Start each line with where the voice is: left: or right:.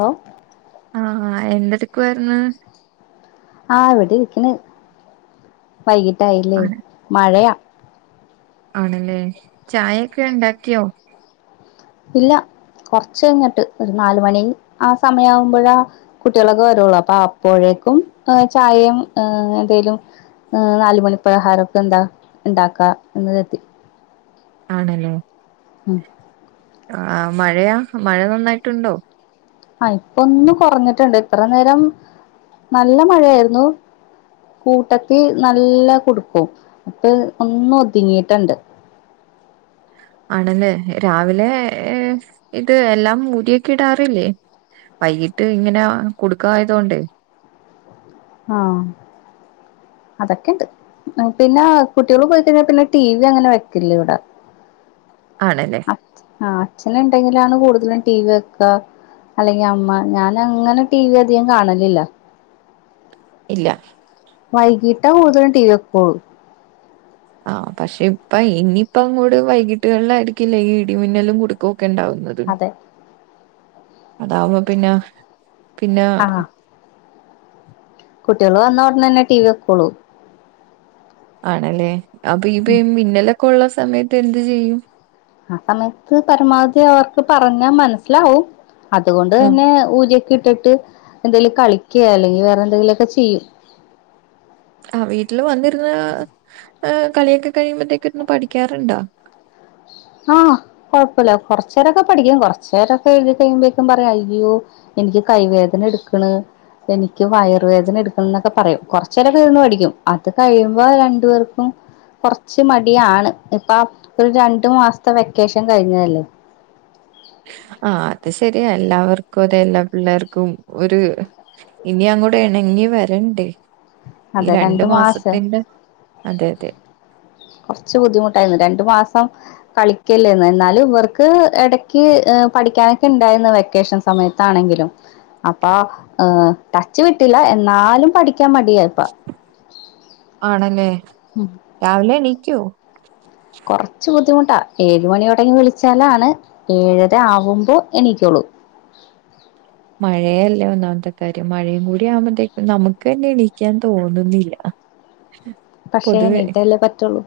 left: ഓ
right: ആഹ് ആഹ് എന്റെടു ക്കോര്ന്ന്
left: ആഹ് ഇവിടെ ഇരിക്കണ് വൈകിട്ടായില്ലേ
right: ആണ്
left: മഴയാ
right: ആണല്ലേ ചായയൊക്കെ ഇണ്ടാക്കിയോ
left: ഇല്ല കുറച്ചു കഴിഞ്ഞിട്ട് ഒരു നാലുമണി ആ സമയകുമ്പോഴാ കുട്ടികളൊക്കെ വരുള്ളു അപ്പൊ അപ്പോഴേക്കും ചായയും എന്തേലും നാലുമണി പലഹാരൊക്കെ എന്താ ഇണ്ടാക്കാ എന്ന് കരുതി
right: ആണല്ലേ
left: ഉം
right: ആ മഴയാ മഴ നന്നായിട്ടുണ്ടോ
left: ആ ഇപ്പൊ ഒന്ന് കൊറഞ്ഞിട്ടുണ്ട് ഇത്ര നേരം നല്ല മഴയായിരുന്നു കൂട്ടത്തി നല്ല കുടുക്കും ഇപ്പൊ ഒന്ന് ഒതുങ്ങിയട്ടെണ്ട്
right: ആണല്ലേ രാവിലേഹ് ഇത് എല്ലാം ഊരിയൊക്കെ ഇടാറ്ല്ലേ വൈകിട്ട് ഇങ്ങനെ കുടുക്കായതു കൊണ്ടെ
left: ആഹ് അതൊക്കെ ഇണ്ട്. പിന്നെ കുട്ട്യേള് പോയി കഴിഞ്ഞാ പിന്നെ ടി വി അങ്ങനെ വെക്കില്ല ഇവിടെ
right: ആണല്ലേ
left: അച്ഛ ആ അച്ഛൻ എണ്ടെങ്കിലാണ് കൂടുത തലും ടി വി വെയ്ക്ക അല്ലെങ്കി അമ്മ ഞാൻ അങ്ങനെ ടി വി അധികം കാണലില്ല
right: ഇല്ല
left: വൈകിട്ടാ കൂടുതലും ടീവി വെയ്ക്കുള്ളു
right: ആഹ് പക്ഷെ ഇപ്പ ഇഞ്ഞിപ്പ അങ്ങോട് വൈകീട്ടുകളിലായിരിക്കില്ലേ ഈ ഇടിമിന്നലും കുടുക്കവും ഒക്കെ എണ്ടാവുന്നത്
left: അതെ
right: അതാവുമ്പോ പിന്നെ പിന്നെ
left: കുട്ടികള് വന്നഒടനെ തന്നെ ടി വി വെക്കൊള്ളൂ
right: ആണല്ലേ അപ്പൊ ഇപ്പ മിന്നലോക്ക ളുള്ള സമയത്ത് എന്ത് ചെയ്യും
left: ആ സമയത്ത് പരമാവധി അവർക്ക് പറഞ്ഞാ മനസ്സിലാവും അതുകൊണ്ട് തന്നെ ഊര് ഇട്ടിട്ട് എന്തേലും കളികെ അല്ലെങ്കിൽ വേറെ എന്തെങ്കിലുമൊക്കെ ചെയ്യും
right: ആഹ വീട്ടില് വന്നിരുന്ന് ഏ കളിയൊക്കെ കഴിയുമ്പോത്തേക്ക് ഇരുന്ന് പഠിക്കാറുണ്ടോ
left: ആഹ കൊഴപ്പല്ല കൊറച്ചേരൊക്കെ പഠിക്കും കൊറച്ചേരൊക്കെ എഴുതി കഴിയുമ്പോക്കും പറയും അയ്യോ എനിക്ക് കൈവേദന എടുക്ക്ണ് എനിക്ക് വയറുവേദന എടുക്ക്ണ് എന്നൊക്കെ പറയും കൊറച്ചേരൊക്കെ ഇരുന്ന് പഠിക്കും അത് കഴിയുമ്പോ രണ്ടു പേർക്കും കൊറച്ച് മടിയാണ് ഇപ്പൊ ഒരു രണ്ടു മാസം വെക്കേഷൻ കഴിഞ്ഞതല്ലേ
right: ആ അത് ശരിയാ എല്ലാവർക്കും അതെ എല്ലാ പിള്ളേർക്കും ഒരു ഇനി അങ്ങോട്ട് ഇണങ്ങി വരണ്ടേ ഈ
left: അതെ
right: രണ്ടു
left: മാസം
right: മാസത്തിന്റെ അതെ അതെ
left: കുറച്ച് ബുദ്ധിമുട്ടായിരുന്നു രണ്ടു മാസം കളിക്കില്ലേന്ന് എന്നാല ഇവർക്ക് ഇടക്ക് പഠിക്കാനൊക്കെ ഇണ്ടായിരുന്നു വെക്കേഷൻ സമയത്താണെങ്കിലും അപ്പൊ ടച്ച് വിട്ടില്ല എന്നാലും പഠി
right: ആണല്ലേ
left: ഉം
right: രാവിലെ എണീക്കോ
left: കൊറച്ച് ബുദ്ധിമുട്ടാ ഏഴ് മണിയോട്ങ്ങ് വിളിച്ചാലാണ് ഏഴരാവുമ്പോ എണികൊള്ളൂ
right: മഴയയല്ലേ ഒന്നാമത്തെ കാര്യം മഴയും കൂടി ആവുമ്പത്തേക്കും നമുക്ക് തന്നെ എണിക്കാൻ തോന്നുന്നില്ല
left: പക്ഷേ
right: പൊതുവെ
left: എണിറ്റല്ലേ പറ്റുള്ളൂ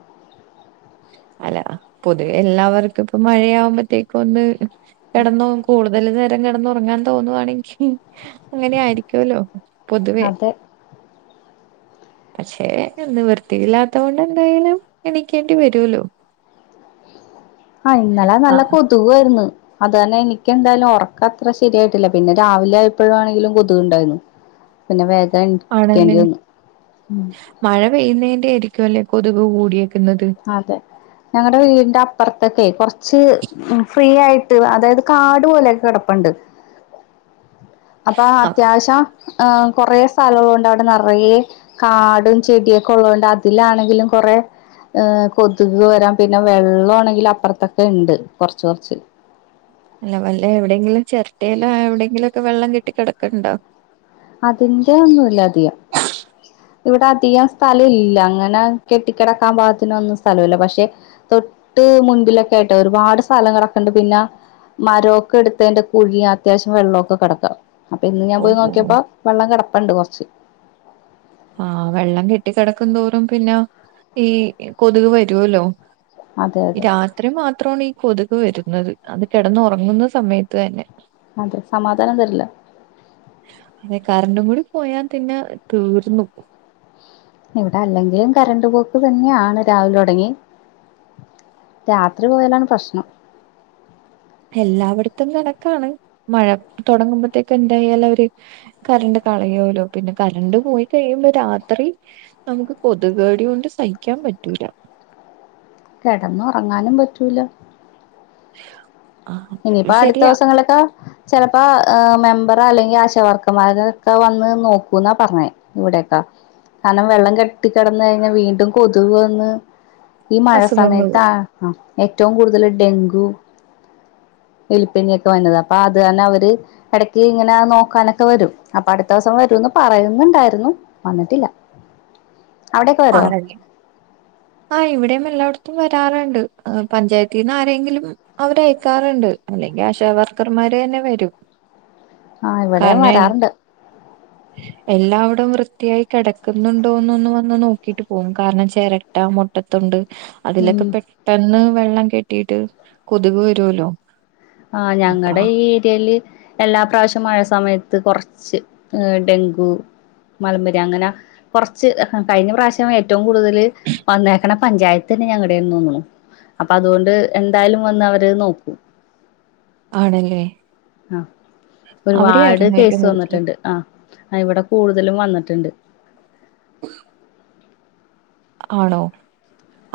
right: അല്ല പൊതുവെ എല്ലാവർക്കും ഇപ്പ മഴയാവുമ്പോത്തേക്കും ഒന്ന് കിടന്ന് കൂടും അതില് നേരം കെടന്നുറങ്ങാൻ തോന്നുവാണെങ്കിൽ അങ്ങനെ ആയിരിക്കൊല്ലോ പൊതുവെ
left: അതെ
right: പക്ഷേ ഒന്ന് വൃത്തിയില്ലാത്തത് കൊണ്ട് എന്തായാലും എണിക്കേണ്ടി വരോല്ലോ
left: ആഹ ഇന്നലെ നല്ല കൊതുകായിരുന്നു അതന്നെ എനിക്ക് എന്തായാലും ഒറക്കം അത്ര ശരിയായിട്ടില്ല പിന്നെ രാവിലെ ആയപ്പോയാണെങ്കിലും കൊതുകുണ്ടായിരുന്നു പിന്നെ
right: ആണല്ലേ
left: എണീക്കേണ്ടി വന്നു
right: മഴ പെയ്യുന്നതിന്റെ ആയിരിക്കും ല്ലേ കൊതുക് കൂടിയെ പിന്നത്
left: അതെ ഞങ്ങടെ വീടിന്റെ അപ്പർത്തൊക്കെ കൊറച്ച് ഫ്രീ ആയിട്ട് അതായത് കാട് പോലെയൊക്കെ കിടപ്പുണ്ട് അപ്പൊ
right: ആ
left: അത്യാവശ്യ ആ കൊറെേ സ്ഥലംള്ളത് കൊണ്ട് അവിടെ നെറയെ കാടും ചെടിയൊക്കെ ഉള്ളതത് കൊണ്ട് അതിലാണെങ്കിലും കൊറെ ഏ കൊതുക് വരാം പിന്നെ വെള്ളാണങ്കില് അപ്പർത്തൊക്കെ ഇണ്ട് കൊറച്ച് കൊറച്ച്
right: അല്ല വല്ല എവിടെയെങ്കിലും ചിരട്ടല് എവിടെെങ്കിെലൊക്കെവെള്ളം കെട്ടി കിടക്കണ്ടോ
left: അതിന്റെ ഒന്നുമല്ല അധികം ഇവിടെ അധികം സ്ഥലം ഇല്ല അങ്ങനെ കെട്ടിക്കിടക്കാൻ പാഗത്തി ഒന്നും സ്ഥലമില്ല പക്ഷെ തൊട്ട് മുൻപിലൊക്കെയിട്ടാ ഒരുപാട് സ്ഥലം കിടക്കണ്ട് പിന്നെ മരമൊക്കെ എടുത്തതിന്റെ കുഴിയ അത്യാവശ്യം വെള്ളമൊക്കെ കിടക്കാം അപ്പൊ ഇന്ന് ഞാൻ പോയി
right: ഓഹോ
left: നോക്കിയപ്പാ കിടപ്പണ്ട് കൊറച്ച്
right: ആഹഹ് വെള്ളം കെട്ടി കിടക്കുന്തോറും പിന്നെ ഈ കൊതുക് വരുല്ലോ
left: അതെ അതെ
right: രാത്രി മാത്രമാണ് ഈ കൊതു ക് വരുന്നത് അത് കിടന്ന് ഉറങ്ങുന്ന സമയത്ത് തന്നെ.
left: അതെ സമാധാനം തരില്ല.
right: പോയാൻ തന്നെ തീർ ന്നു.
left: ഇവിടെ അല്ലെങ്കിലും കരണ്ട് പോക്ക് തന്നെയാണ് രാവിലെ തുടങ്ങി രാത്രി പോയലാണ് പ്രശ്നം.
right: എല്ലായിടത്തും കണക്കാണ് മഴ തൊടങ്ങുമ്പോത്തേക്ക്‌ എന്തായാലും അവര് കറണ്ട് കളയലോ പിന്നെ കറണ്ട് പോയി കഴിയുമ്പോ രാത്രി നമുക്ക് കൊതുക് കടി കൊണ്ട് സഹിക്കാൻ പറ്റൂല.
left: കിടന്നു ഉറങ്ങാനും പറ്റൂല.
right: ആ
left: ഇനിയിപ്പ അടുത്ത
right: ശരിയാ
left: ദിവസങ്ങളൊക്കെ ചിലപ്പോ മെമ്പറ അല്ലെങ്കിൽ ആശ വർക്കമാരോ വന്ന് നോക്കുന്ന പറഞ്ഞത് ഇവിടെക്കെ കാരണം വെള്ളം കെട്ടി കിടന്നയിഞ്ഞാൽ വീണ്ടും കൊത്ക് വന്ന് ഈ മഴ
right: അസുഖങ്ങൾ
left: സമയത്ത് ആ ഏറ്റവും കൂടുതൽ ഡെങ്കു എലിപ്പനി ഒക്കെ വന്നത്. അപ്പൊ അത് തന്നെ അവര് ഇടക്ക് ഇങ്ങനെ നോക്കാനൊക്കെ വരും. അപ്പൊ അടുത്ത ദിവസം വരൂന്ന് പറയുന്നുണ്ടായിരുന്നു വന്നിട്ടില്ല. അവിടക്കെ വരോ?
right: ആണല്ലേ ആ ഇവിടെയും എല്ലായിടത്തും വരാറുണ്ട്. പഞ്ചായത്തിൽ നിന്ന് ആരെങ്കിലും അവര അയക്കാറുണ്ട്. അല്ലെങ്കിൽ ആശ വർക്കർമാര് തന്നെ വരും.
left: ആ ഇവിടെയും
right: കാരണേ
left: വരാറുണ്ട്
right: എല്ലാവിടും വൃ ത്തിയായി കിടക്കുന്നുണ്ടോന്നൊന്ന് വന്ന് നോക്കിയിട്ട് പോകുന്നു കാരണം ചേര ട്ട, മുട്ടത്തൊണ്ട്,
left: ഉം
right: അതിലൊക്കെ പെട്ടെന്ന് വെള്ളം കെട്ടിട്ട് കൊതുക് വരൂല്ലോ.
left: ആഹ് ഞങ്ങടെ ഈ ഏരിയയില് എല്ലാ പ്രാവശ്യം മഴ സ് മയത്ത് കുറച്ച് ഏർ ഡെങ്കു, മലമ്പനി അങ്ങനെ കൊറച്ച് കഴിഞ്ഞ പ്രാവശ്യം ഏറ്റവും കൂടുതൽ വന്നേക്കണ പഞ്ചായത്ത് തന്നെ ഞങ്ങളടെന്ന് തോന്നു അപ്പൊ അതുകൊണ്ട് എന്തായാലും വന്ന് അവര് നോക്കും.
right: ആണല്ലേ?
left: ആ ഒരുപാട്
right: അവിടെയായിരുന്നു
left: കേസ്
right: ഏറ്റവും കൂടുതൽ
left: വന്നിട്ടുണ്ട്. ആഹ് ഇവിടെ കൂടുതലും വന്നിട്ടുണ്ട്.
right: ആണോ?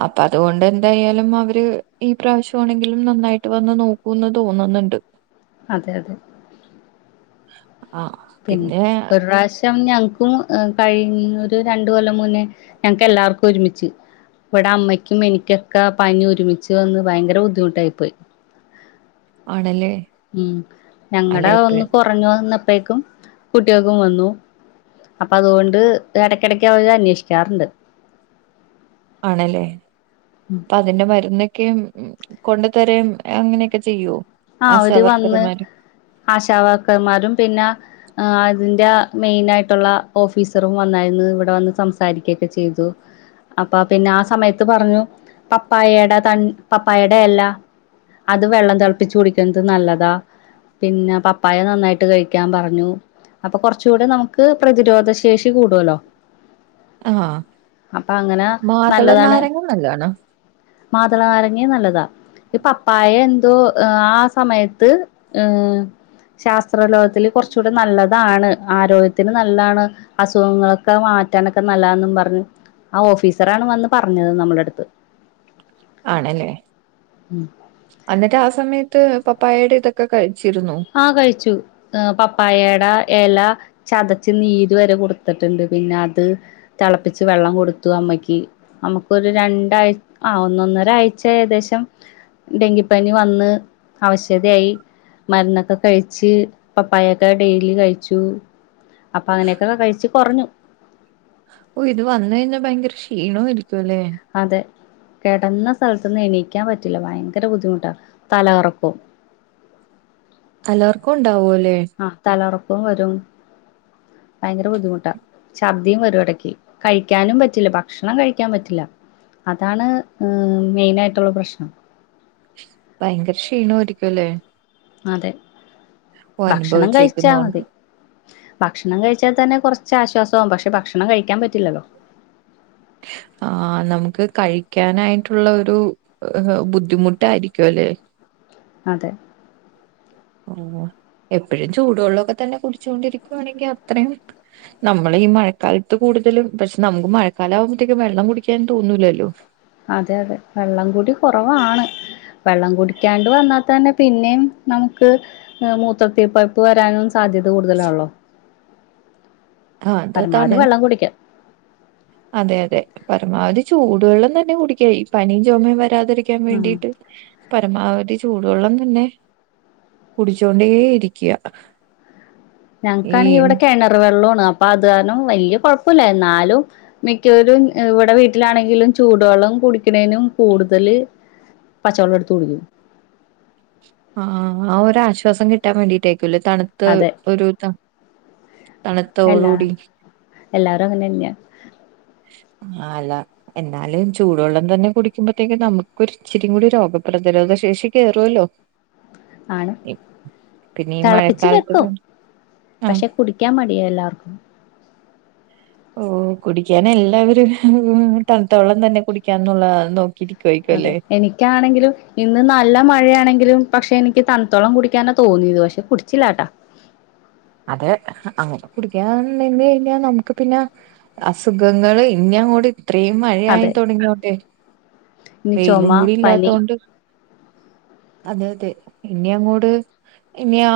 right: അപ്പൊ അതുകൊണ്ട് എന്തായാലും അവര് ഈ പ്രാവശ്യംമാണെങ്കിലും നന്നായിട്ട് വന്ന് നോക്കൂന്ന് തോന്നുന്നുണ്ട്.
left: അതെ അതെ.
right: ആ
left: പിന്
right: പിന്നെ
left: ഒരു പ്രാവശ്യം ഞ ക്കും ഏ കഴിഞ്ഞ ഒരു രണ്ടു കൊല്ലം മുന്നേ ഞങ്ങക്ക് എല്ലാർക്കും ഒരുമിച്ച് ഇവിടെ അമ്മയ്ക്കും എനിക്കൊക്കെ പനി ഒരുമിച്ച് വന്ന് ഭയങ്കര ബുദ്ധിമുട്ടായി പോയി
right: ആണല്ലേ
left: ഉം ഞങ്ങടെ
right: അല്ലെ ഇപ്പ
left: ഒന്ന് കൊറഞ്ഞു വന്ന അപ്പേക്കും കുട്ടിയള്ക്കും വന്നു. അപ്പൊ അതുകൊണ്ട് എടക്കെടക്ക് അവര് അന്വേഷിക്കാറുണ്ട്
right: ആണല്ലേ അപ്പൊ അതിന്റെ മരുന്നെ ക്കെയും കൊണ്ടു തരേയും അങ്ങനെയൊക്കെ ചെയ്യോ
left: ആ അവര് വന്ന്
right: ആശാവർക്കർമാര്
left: ആശാവർക്കർമാരും പിന്നെ ആ അതിന്റെ മെയിനായിട്ടുള്ള ഓഫീസറും വന്നായിരുന്നു. ഇവിടെ വന്ന് സംസാരിക്കയൊക്കെ ചെയ്തു. അപ്പാ പിന്നെ ആ സമയത്ത് പറഞ്ഞു പപ്പായേടെ ത പപ്പായേടെ എല്ലാ അത് വെള്ളം തെള് പ്പിച്ചു കുടിക്കുന്നത് നല്ലതാ പിന്നെ പപ്പായ നന്നായിട്ട് കഴിക്കാൻ പറഞ്ഞു അപ്പൊ കൊർച്ചൂടെ നമുക്ക് പ്രതിരോധ ശേഷി കൂടുല്ലോ
right: ആ മാതള
left: നല്ലതാണ്
right: നാരങ്ങും നല്ലതാണ്
left: മാതള നാരങ്ങിം നല്ലതാ ഈ പപ്പായ എ തോ ആ സമയത്ത് ശാസ്ത്രലോകത്തില് കൊർച്ചുടെ നല്ലതാണ് ആരോഗ്യത്തിന് നല്ലതാണ് അസുഖങ്ങളൊക്കെ മാറ്റാനൊക്കെ നല്ലാംന്നും പർഞ്ഞ് ആ ഓഫീസറാണ് വന്ന് പർഞ്ഞത് നമ്മളെട്ത്ത്
right: ആണല്ലേ അന്നിട്ട് ആ സമയ ത്ത് പപ്പായെടെ ഇതൊക്കെ കഴി
left: ആ കഴിച്ചു പപ്പായെടെ എല ചതച്ച് നീര് വരെ കൊട്ത്ത്ട്ട്ണ്ട് പിന്നെ അത് തളപ്പിച്ച് വെള്ളം കൊടുത്തു അമ്മക്കി അമ്മക്കൊരു രണ്ടാഴ്ച്ച ആ ഒന്നൊന്നരാഴ്ച്ച ഏകദേശം ഡെങ്കിപ്പനി വന്ന് അവശതയായി മരുന്നൊക്കെ കഴിച്ച് പപ്പായൊക്കെ ഡെയ്‌ലി കഴിച്ചു അപ്പൊ അങ്ങനെയൊക്കെ കെകഴിച്ച് കൊറഞ്ഞു
right: ഓ ഇത് വന്നഴിഞ്ഞാ ഭയങ്കര ക്ഷീണോയിരി ക്കു ല്ലെ
left: കെടന്ന സ്ഥൽത്ത്ന്ന് എണീക്കാൻ പറ്റില്ല ഭയങ്കര ബുദ്ധിമുട്ടാ തലകറക്കവും
right: തലകറക്കൂണ്ടാവോ
left: ആ തലകറ ക്കും വരും ഭയങ്കര ബുദ്ധിമുട്ടാ ശർദ്ദിയും വരുഎടക്ക് കഴിക്കാനും പറ്റില്ല ഭക്ഷണം കഴിക്കൻ പറ്റില്ല അതാണ് മെയ്നായിട്ടുള്ള പ്രശ്നം
right: ഭയങ്കര ക്ഷീണമായിരിക്കുല്ലേ
left: അതെ ഭക്ഷണം കഴിച്ചാ
right: അനുഭവിച്ചേക്കുന്നോണ്ട്
left: മതി ഭക്ഷണം കഴിച്ചാൽ തന്നെ കൊറച്ചാശ്വാസാകും പക്ഷെ ഭക്ഷണം കഴിക്കാൻ പറ്റില്ലല്ലോ
right: ആ നമുക്ക് കഴിക്കാനായിട്ടുള്ളാരു ബുദ്ധിമുട്ടായിരിക്കും അല്ലേ
left: അതെ
right: ഊവ് എപ്പഴും ചൂടുവെള്ളൊക്കെ തന്നെ കുടിച്ചു കൊണ്ടിരിക്കുവാണെങ്കി അത്രയും നമ്മള് ഈ മഴക്കാലത്ത് കൂടുതലും പക്ഷെ നമുക്ക് മഴക്കാല ആകുമ്പോത്തേക്കും വെള്ളം കുടിക്കാൻ തോന്നൂലല്ലോ
left: അതെ അതെ വെള്ളംകുടി കൊ റവാണ് വെള്ളം കുടിക്കാണ്ട് വന്നാ തന്നെ പിന്നെയും നമുക്ക് മൂത്രത്തി പഴുപ്പ് വരാനും സാധ്യത കൂടുതലാള്ളോ
right: ആ അത് താണ്
left: വെള്ളം കുടിക്കാം
right: അതെ യതെ പരമാവധി ചൂടുവെള്ളം തന്നെ കുടിയ്ക്ക ഈ പനിം ചൊമെം വ രാതിരിക്കാൻ
left: ആഹ്
right: വേണ്ടിട്ട് പരമാവധി ചൂടുവെള്ളം തന്നെ കുടിച്ചോണ്ടേ ഇരിക്ക
left: ഞൻക്കാണെ ഇവിടെ കെണറ് വെള്ളൊ ന്നാ പാതാരണം വെല്ല്യ കൊഴപ്പൂല്ല എന്നാലും മിക്കവരും അ് ഇവിടെ വീട്ടിലാണെങ്കിലും ചൂടുവെള്ളം കുടിക്കണേനും കൂടുതല് പച്ചവെള്ളം എടുത്ത് കുടിക്കും
right: ആ ആ ഒരാശ്വാസം കിട്ടാൻ വേണ്ടിട്ടേ [unintelligible] തണുത്ത
left: അതെ
right: ഒരു ത തണുത്ത
left: എല്ലാ
right: ഓകൂടി
left: എല്ലാരും അങ്ങനെ തന്നെയാ
right: ആ അല്ല എന്നാലും ചൂടുവെള്ളം തന്നെ കുടിക്കുമ്പോത്തേക്ക് നമുക്കൊരിച്ചിരി കൂടി രോഗപ്രതിരോധ ശേഷി കേറോല്ലോ
left: ആണ്
right: പിന്നെ ഈ
left: തെളപ്പിച്ച് വെക്കും
right: മഴക്കാലത്ത് ആ
left: പക്ഷെ കുടിക്കാൻ മടിയാ എല്ലാർക്കും
right: ഓ കുടിക്കാനെല്ലാവരും തണുത്ത വെള്ളം തന്നെ കുടിക്കാന്നുള്ള നോക്കിയിരി
left: അതെ എനിക്കാണെങ്കിലും ഇന്ന് നല്ല മഴയാണെങ്കിലും പക്ഷെ എനിക്ക് തണ്ത്തള്ളം കുടിക്കാനാണ് തോന്നിയത് പക്ഷെ കുടിച്ചില്ലാട്ടാ
right: അതെ അങ്ങനെ കുടിക്കാതെ നിന്ന് കഴിഞ്ഞാല് നമുക്ക് പിന്നെ അസുഖങ്ങള് ഇങ്ങനെങ്ങോട്ട് ഇത്രയും മഴയായി
left: അതെ
right: തൊടങ്ങിയോണ്ടെ
left: ഇനി
right: വെയിലും
left: ചുമ
right: കൂടി
left: പനി
right: ഇല്ലാത്തോണ്ട് അതെ അതെ ഇനി അങ്ങോട് ഇനി ആ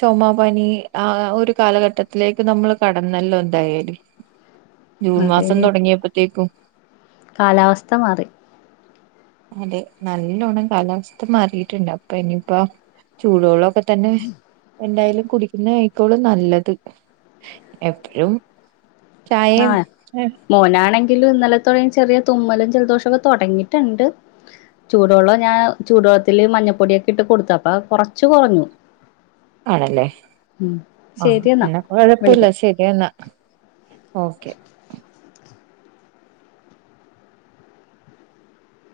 right: ചൊമാ പനി ആ ഒരു കാലഘട്ടത്തിലേക്ക് നമ്മള് കടന്നെല്ലോ എന്തായാലും ജൂൺ
left: അതെ
right: മാസം
left: ഇനി
right: തൊടങ്ങിയപ്പത്തേക്കും
left: കാലാവസ്ഥ മാറി.
right: അതെ നല്ലോണ്ണം കാലാവസ്ഥ മാറിയിട്ടുണ്ട് അപ്പൊ ഇനിയിപ്പ ചൂടോള്ളം ഇപ്പൊത്തന്നെ എന്തായാലും ന്നേ ആയിക്കോളും നല്ലത് എപ്പഴും ചായയും
left: ആഹ് മോനാണെങ്ക് [unintelligible] ഇന്നലെത്തൊടങ്ങി ചെറിയ തുമ്മലും ജലദോഷൊക്കെ തൊടങ്ങിയിട്ടുണ്ട് ചൂടുവെള്ളം ഞാൻ ചൂടുവെള്ളത്തില് മഞ്ഞപ്പൊടിയൊക്കെ ഇട്ട് കൊടുത്തു അപ്പ കൊറച്ച് കൊറഞ്ഞു.
right: ആണല്ലേ ആഹ് എന്നാ
left: വിളിക്കാം
right: കൊഴപ്പൊല്ല ശരിയെന്നാ ഓക്കെ